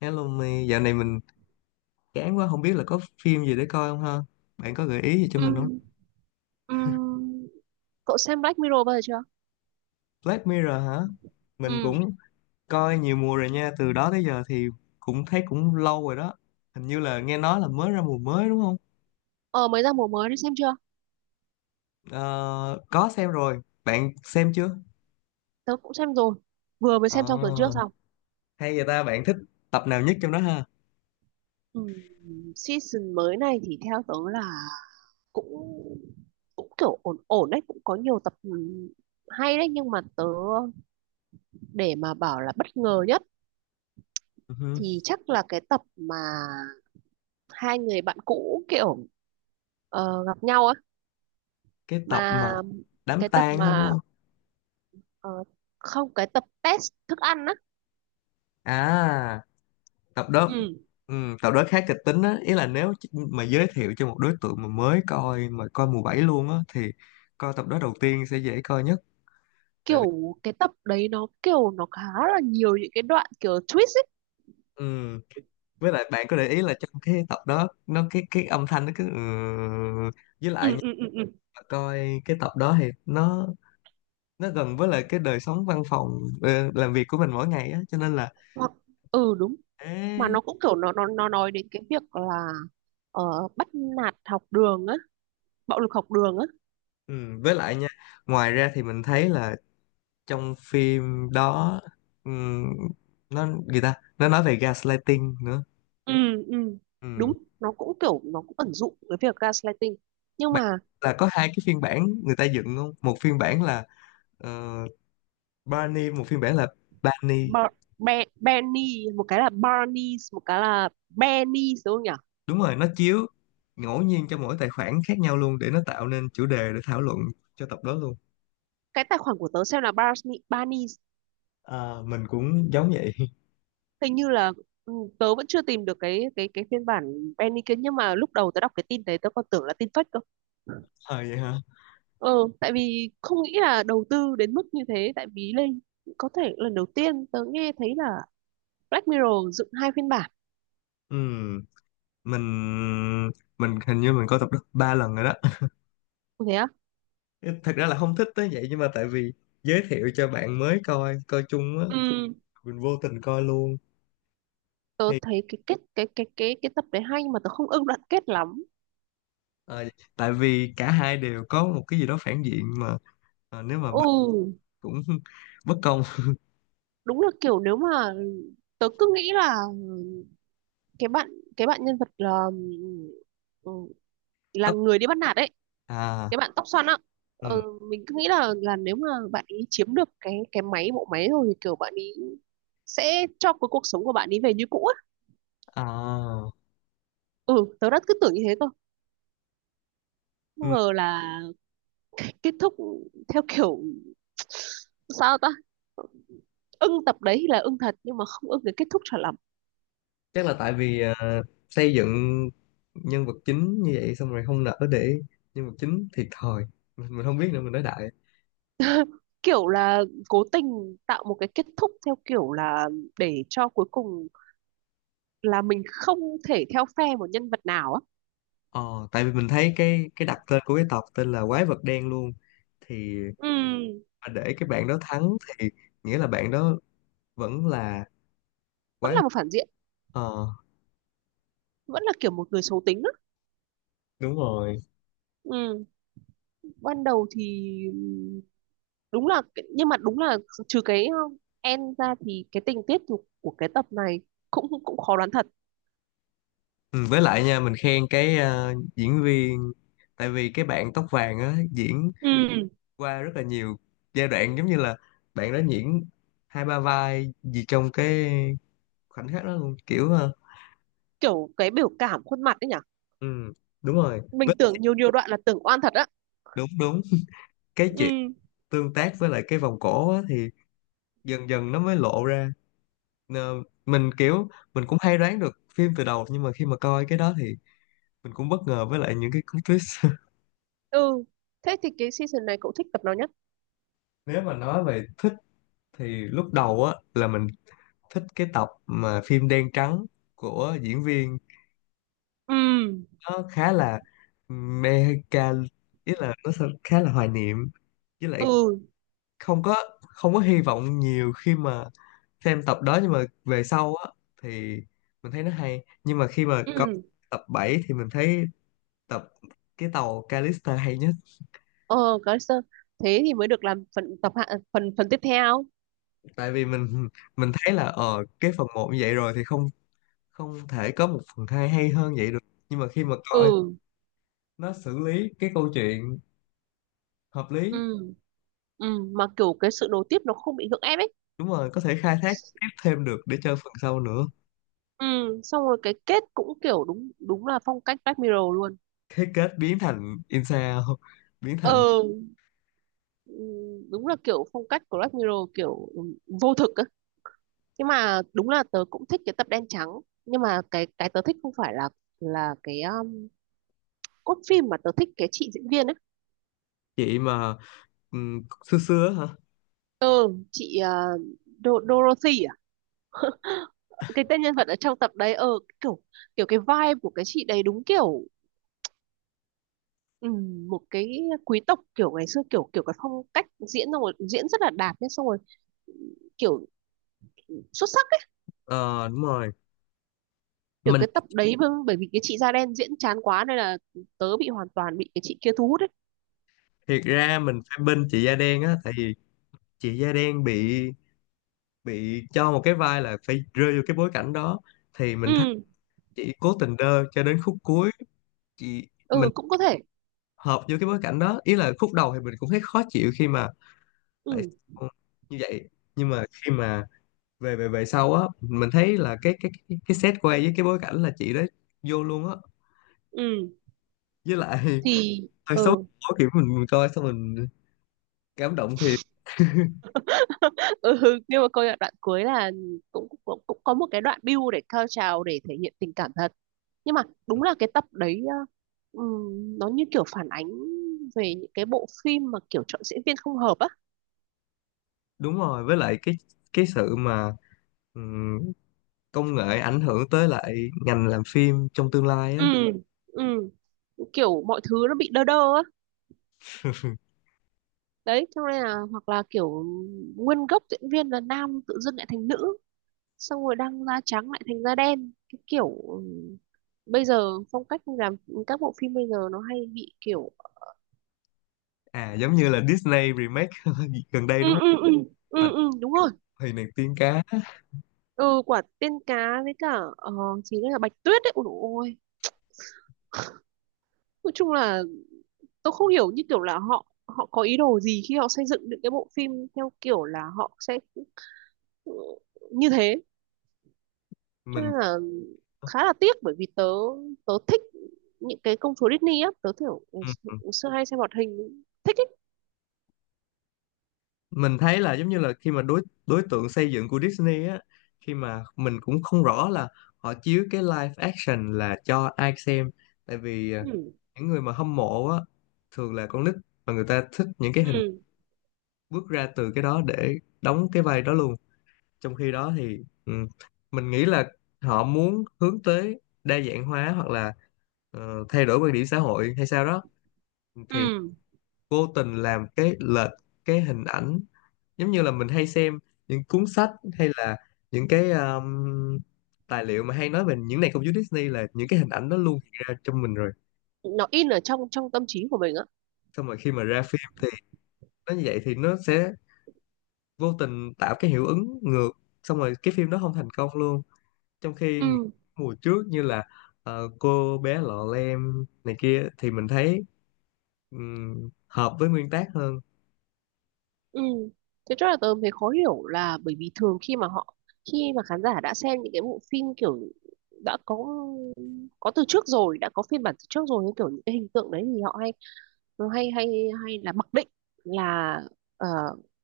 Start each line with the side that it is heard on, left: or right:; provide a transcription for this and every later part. left: Hello Mi, dạo này mình chán quá không biết là có phim gì để coi không ha? Bạn có gợi ý gì cho mình không?
right: Ừm, ừm, Cậu xem Black Mirror bao giờ chưa?
left: Black Mirror hả? Mình
right: Ừm,
left: cũng coi nhiều mùa rồi nha, từ đó tới giờ thì cũng thấy cũng lâu rồi đó. Hình như là nghe nói là mới ra mùa mới đúng không?
right: Ờ Mới ra mùa mới đi xem chưa?
left: Ờ, có xem rồi, bạn xem chưa?
right: Tớ cũng xem rồi. Vừa mới xem xong tuần trước
left: Ờ,
right: xong.
left: hay vậy ta, bạn thích tập nào nhất trong đó ha?
right: Ừm, Season mới này thì theo tớ là cũng cũng kiểu ổn ổn đấy, cũng có nhiều tập hay đấy, nhưng mà tớ, để mà bảo là bất ngờ nhất
left: Ừ hừ.
right: thì chắc là cái tập mà hai người bạn cũ kiểu gặp nhau á.
left: Cái tập mà
right: Mà
left: đám
right: cái tập
left: tang đó đúng
right: mà
left: không?
right: ờ, không, cái tập test thức ăn á.
left: À, tập đó
right: Ừ.
left: tập đó khá kịch tính á, ý là nếu mà giới thiệu cho một đối tượng mà mới coi mà coi mùa 7 luôn á thì coi tập đó đầu tiên sẽ dễ coi nhất. Tại vì
right: Kiểu cái tập đấy nó kiểu nó khá là nhiều những cái đoạn kiểu twist ấy.
left: ừm, với lại bạn có để ý là trong cái tập đó nó cái âm thanh nó cứ, với
right: Ừ,
left: lại nha,
right: ừ, ừ, ừ.
left: mà coi cái tập đó thì nó gần với lại cái đời sống văn phòng, làm việc của mình mỗi ngày á, cho nên là
right: hoặc ừ, đúng. Mà
left: ế,
right: nó cũng kiểu nó nói đến cái việc là bắt nạt học đường á, bạo lực học đường á.
left: với lại nha. Ngoài ra thì mình thấy là trong phim đó, ừm, nó người ta nó nói về gaslighting nữa.
right: Ừ, ừ, đúng.
left: Ừm,
right: Nó cũng kiểu nó cũng ẩn dụ cái việc gaslighting, nhưng
left: Bạn
right: mà
left: là có hai cái phiên bản người ta dựng không, một phiên bản là ờ, Barney, một phiên bản là Barney.
right: Bar Benny, một cái là Barney, một cái là Benny, đúng không nhỉ?
left: Đúng rồi, nó chiếu ngẫu nhiên cho mỗi tài khoản khác nhau luôn để nó tạo nên chủ đề để thảo luận cho tập đó luôn.
right: Cái tài khoản của tớ xem là Barney Barney,
left: À, mình cũng giống vậy.
right: hình như là. ừ, Tớ vẫn chưa tìm được cái phiên bản Penny kia, nhưng mà lúc đầu tớ đọc cái tin đấy tớ còn tưởng là tin fake cơ.
left: À, vậy hả.
right: Ờ. Tại vì không nghĩ là đầu tư đến mức như thế, tại vì lên, có thể lần đầu tiên tớ nghe thấy là Black Mirror dựng hai phiên bản.
left: Ừm, mình mình hình như mình coi tập đó 3 lần rồi đó.
right: Có thế á?
left: Thật ra là không thích tới vậy, nhưng mà tại vì giới thiệu cho bạn mới coi coi chung á,
right: Ừ,
left: mình vô tình coi luôn.
right: tớ
left: Thì,
right: thấy cái kết cái tập đấy hay mà tớ không ưng đoạn kết lắm.
left: ờ, tại vì cả hai đều có một cái gì đó phản diện mà, nếu mà bên
right: Ừ,
left: cũng bất công.
right: đúng là kiểu, nếu mà tớ cứ nghĩ là cái bạn cái bạn nhân vật là, ừ, là
left: tất
right: người đi bắt nạt ấy,
left: À,
right: cái bạn tóc xoăn á.
left: ừ,
right: ờ, mình cứ nghĩ là nếu mà bạn ấy chiếm được cái bộ máy rồi thì kiểu bạn ấy sẽ cho cái cuộc sống của bạn ấy về như cũ á.
left: à,
right: Ừ. Tớ đã cứ tưởng như thế cơ, không
left: ừ.
right: ngờ là kết thúc theo kiểu sao ta. Ưng tập đấy thì là ưng thật nhưng mà không ưng cái kết thúc cho lắm.
left: Chắc là tại vì, xây dựng nhân vật chính như vậy xong rồi không nỡ để nhân vật chính thiệt thòi. Mình không biết nữa, mình nói đại.
right: Kiểu là cố tình tạo một cái kết thúc theo kiểu là để cho cuối cùng là mình không thể theo phe một nhân vật nào á.
left: Ờ Tại vì mình thấy cái đặt tên của cái tộc tên là quái vật đen luôn, thì
right: Ừ,
left: mà để cái bạn đó thắng thì nghĩa là bạn đó vẫn là
right: vẫn
left: quái.
right: là một phản diện,
left: Ờ,
right: vẫn là kiểu một người xấu tính.
left: đúng rồi.
right: Ừ. Ban đầu thì nhưng mà đúng là, trừ cái end ra thì cái tình tiết của cái tập này cũng cũng khó đoán thật.
left: Ừ, với lại nha, mình khen cái, diễn viên. Tại vì cái bạn tóc vàng á, diễn
right: Ừ,
left: qua rất là nhiều giai đoạn, giống như là bạn đó diễn hai ba vai gì trong cái khoảnh khắc đó luôn, kiểu
right: kiểu cái biểu cảm khuôn mặt ấy nhỉ?
left: ừ, đúng rồi.
right: Mình tưởng nhiều nhiều đoạn là tưởng oan thật á.
left: Đúng đúng, cái chuyện
right: Ừ,
left: tương tác với lại cái vòng cổ á, thì dần dần nó mới lộ ra. Nờ, mình kiểu, mình cũng hay đoán được phim từ đầu, nhưng mà khi mà coi cái đó thì mình cũng bất ngờ với lại những cái cú twist.
right: ừ. Thế thì cái season này cậu thích tập nào nhất?
left: Nếu mà nói về thích thì lúc đầu á là mình thích cái tập mà phim đen trắng của diễn viên,
right: Ừ,
left: nó khá là mecha, ý là nó sẽ khá là hoài niệm với lại
right: ừ,
left: không có không có hy vọng nhiều khi mà xem tập đó. Nhưng mà về sau á thì mình thấy nó hay. Nhưng mà khi mà coi
right: ừ.
left: tập 7 thì mình thấy tập cái tàu Callisto hay nhất.
right: Ờ, có sơ. Thế thì mới được làm phần tập hạ, phần phần tiếp theo.
left: Tại vì mình thấy là, cái phần 1 như vậy rồi thì không không thể có một phần 2 hay hơn vậy được. Nhưng mà khi mà coi
right: Ừ,
left: nó xử lý cái câu chuyện hợp
right: ừ,
left: lý,
right: ừ. Ừ, mà kiểu cái sự nối tiếp nó không bị gượng ép ấy.
left: đúng rồi, có thể khai thác tiếp thêm được để chơi phần sau nữa.
right: Ừ, xong rồi cái kết cũng kiểu đúng, đúng là phong cách Black Mirror luôn.
left: Thế kết biến thành Insa, biến thành
right: Ờ. ừ, Đúng là kiểu phong cách của Black Mirror kiểu vô thực á, nhưng mà đúng là tớ cũng thích cái tập đen trắng. Nhưng mà cái tớ thích không phải là cái cốt phim, mà tớ thích cái chị diễn viên ấy.
left: chị mà, xưa xưa á hả.
right: Ừ, chị Dorothy à, cái tên nhân vật ở trong tập đấy. Ờ kiểu kiểu cái vibe của cái chị đấy, đúng kiểu, ừ, một cái quý tộc kiểu ngày xưa kiểu kiểu cái phong cách diễn, xong rồi diễn rất là đạt nhé, xong rồi kiểu xuất sắc ấy.
left: Ờ, đúng rồi.
right: Được
left: mình
right: cái tập đấy bởi bởi vì cái chị da đen diễn chán quá nên là tớ bị, hoàn toàn bị cái chị kia thu hút ấy.
left: Thiệt ra mình phải bên chị da đen á, tại vì chị da đen bị cho một cái vai là phải rơi vô cái bối cảnh đó, thì
right: Ừ,
left: mình thấy chị cố tình đơ cho đến khúc cuối. Chị
right: ừ,
left: mình
right: cũng có thể.
left: hợp vô cái bối cảnh đó, ý là khúc đầu thì mình cũng thấy khó chịu khi mà tại
right: Ừ,
left: sao như vậy. Nhưng mà khi mà về về về sau á, mình thấy là cái set quay với cái bối cảnh là chị đó vô luôn á.
right: ừ
left: Với lại
right: thì
left: hơi xấu
right: ừ.
left: hổ, kiểu mình coi xong mình cảm động thiệt.
right: Ừ, nhưng mà coi đoạn cuối là cũng cũng cũng có một cái đoạn build để cao trào để thể hiện tình cảm thật. Nhưng mà đúng là cái tập đấy nó như kiểu phản ánh về những cái bộ phim mà kiểu chọn diễn viên không hợp á.
left: Đúng rồi, với lại cái, sự mà, ừm, công nghệ ảnh hưởng tới lại ngành làm phim trong tương lai á.
right: Ừ, ừ, kiểu mọi thứ nó bị đơ đơ á, đấy cho nên là, hoặc là kiểu, nguyên gốc diễn viên là nam tự dưng lại thành nữ, xong rồi đang da trắng lại thành da đen. Cái kiểu bây giờ phong cách làm các bộ phim bây giờ nó hay bị kiểu.
left: À giống như là Disney remake gần đây
right: Ừ,
left: đúng không.
right: ừ, ừ,
left: Bạch
right: ừ, ừ, đúng rồi.
left: Huyền, nàng tiên cá.
right: Ừ, quả tiên cá, với cả chỉ là bạch tuyết đấy, ôi dồi ôi. Nói chung là tôi không hiểu như kiểu là họ họ có ý đồ gì khi họ xây dựng những cái bộ phim theo kiểu là họ sẽ, ừ, như thế. Cho
left: mình
right: nên là khá là tiếc bởi vì tớ tớ thích những cái công chúa Disney á, tớ kiểu ngày xưa hay xem hoạt hình thích ấy.
left: mình thấy là, giống như là, khi mà đối đối tượng xây dựng của Disney á, khi mà mình cũng không rõ là họ chiếu cái live action là cho ai xem. Tại vì à,
right: Ừ.
left: những người mà hâm mộ á, thường là con nít và người ta thích những cái hình
right: Ừ.
left: bước ra từ cái đó để đóng cái vai đó luôn. Trong khi đó thì, ừ, mình nghĩ là họ muốn hướng tới đa dạng hóa hoặc là, thay đổi quan điểm xã hội hay sao đó, thì
right: Ừ.
left: vô tình làm cái lệch cái hình ảnh. Giống như là mình hay xem những cuốn sách, hay là những cái, tài liệu mà hay nói về những nền công chúa Disney, là những cái hình ảnh đó luôn hiện ra trong mình rồi.
right: Nó in ở trong trong tâm trí của mình á.
left: Xong rồi khi mà ra phim thì nó như vậy thì nó sẽ vô tình tạo cái hiệu ứng ngược, xong rồi cái phim đó không thành công luôn. Trong khi
right: Ừ.
left: mùa trước như là, cô bé lọ lem này kia thì mình thấy, hợp với nguyên tác hơn.
right: Ừ. Thế cho là tớ thấy khó hiểu là bởi vì thường khi mà họ, khi mà khán giả đã xem những cái bộ phim kiểu, đã có từ trước rồi, đã có phiên bản từ trước rồi, như kiểu những cái hình tượng đấy, thì họ hay nó hay hay hay là mặc định là ờ,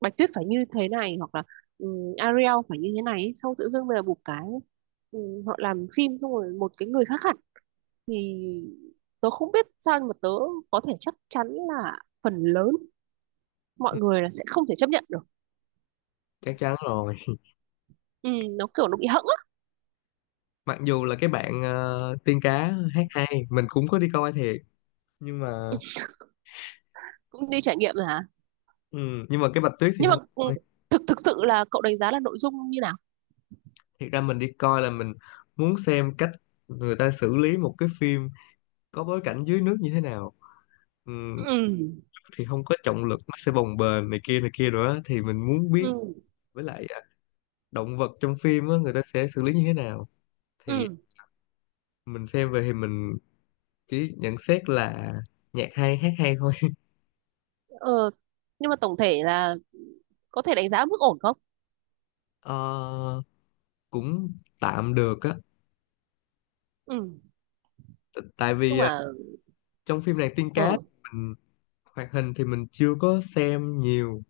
right: Bạch Tuyết phải như thế này, hoặc là Ariel phải như thế này ấy. Xong tự dưng bây giờ một cái họ làm phim xong rồi một cái người khác hẳn, thì tớ không biết sao, nhưng mà tớ có thể chắc chắn là phần lớn mọi người là sẽ không thể chấp nhận được.
left: Chắc chắn rồi.
right: Ừ, nó kiểu nó bị hẫng á.
left: Mặc dù là cái bạn, tiên cá hát hay, mình cũng có đi coi thiệt, nhưng mà
right: Cũng đi trải nghiệm rồi hả?
left: ừ, nhưng mà cái Bạch Tuyết thì
right: Nhưng mà
left: không thôi.
right: thực thực sự là cậu đánh giá là nội dung như nào?
left: Thiệt ra mình đi coi là mình muốn xem cách người ta xử lý một cái phim có bối cảnh dưới nước như thế nào. Ừ,
right: Ừ,
left: thì không có trọng lực, nó sẽ bồng bềnh này kia nữa thì mình muốn biết.
right: ừ,
left: Với lại à, động vật trong phim á, người ta sẽ xử lý như thế nào thì
right: ừ.
left: mình xem về thì chỉ nhận xét là nhạc hay, hát hay thôi.
right: Ờ, nhưng mà tổng thể là có thể đánh giá mức ổn không?
left: Ờ, cũng tạm được á.
right: Ừ,
left: Tại vì
right: chung
left: à,
right: là.
left: trong phim này tiên
right: Ờ.
left: cá mình hoạt hình thì mình chưa có xem nhiều,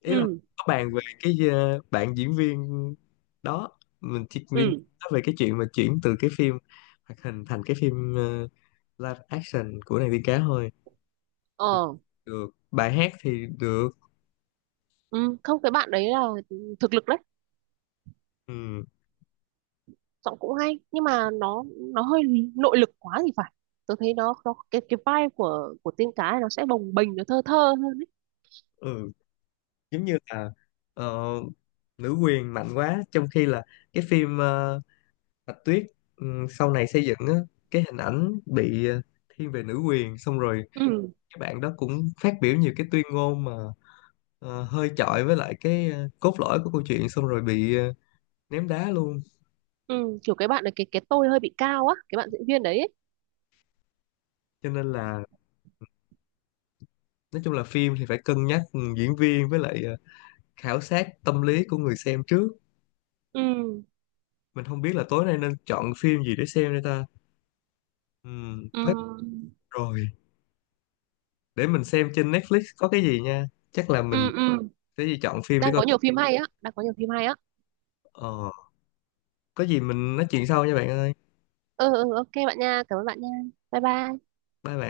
left: ý là
right: Ừ,
left: có bàn về cái, bạn diễn viên đó, mình chỉ viên
right: ừ.
left: nói về cái chuyện mà chuyển từ cái phim hoạt hình thành cái phim, live action của nàng tiên cá thôi. Thì
right: Ờ.
left: được, bài hát thì được.
right: Ừ. Không, cái bạn đấy là thực lực đấy.
left: Ừ,
right: Giọng cũng hay, nhưng mà nó hơi nội lực quá thì phải. Tôi thấy nó cái vibe của tiên cá ấy, nó sẽ bồng bềnh, nó thơ thơ hơn ấy.
left: ừ. Giống như là, ờ, nữ quyền mạnh quá, trong khi là cái phim, Bạch Tuyết, ừ, sau này xây dựng á, cái hình ảnh bị, thiên về nữ quyền. Xong rồi
right: Ừ,
left: cái bạn đó cũng phát biểu nhiều cái tuyên ngôn mà, hơi chọi với lại cái, cốt lõi của câu chuyện, xong rồi bị, ném đá luôn.
right: ừ, kiểu cái bạn này, cái tôi hơi bị cao á, cái bạn diễn viên đấy ấy.
left: Cho nên là nói chung là phim thì phải cân nhắc, ừ, diễn viên với lại, khảo sát tâm lý của người xem trước.
right: Ừ,
left: Mình không biết là tối nay nên chọn phim gì để xem đây ta. Black
right: ừ,
left: rồi, để mình xem trên Netflix có cái gì nha. Chắc là mình
right: ừ, ừ.
left: sẽ đi chọn phim để
right: Đang
left: coi.
right: có nhiều phim hay á, đang có nhiều phim hay á.
left: ờ, có gì mình nói chuyện sau nha bạn ơi,
right: Ừ, ừ, ok bạn nha, cảm ơn bạn nha, bye bye.
left: bye bạn.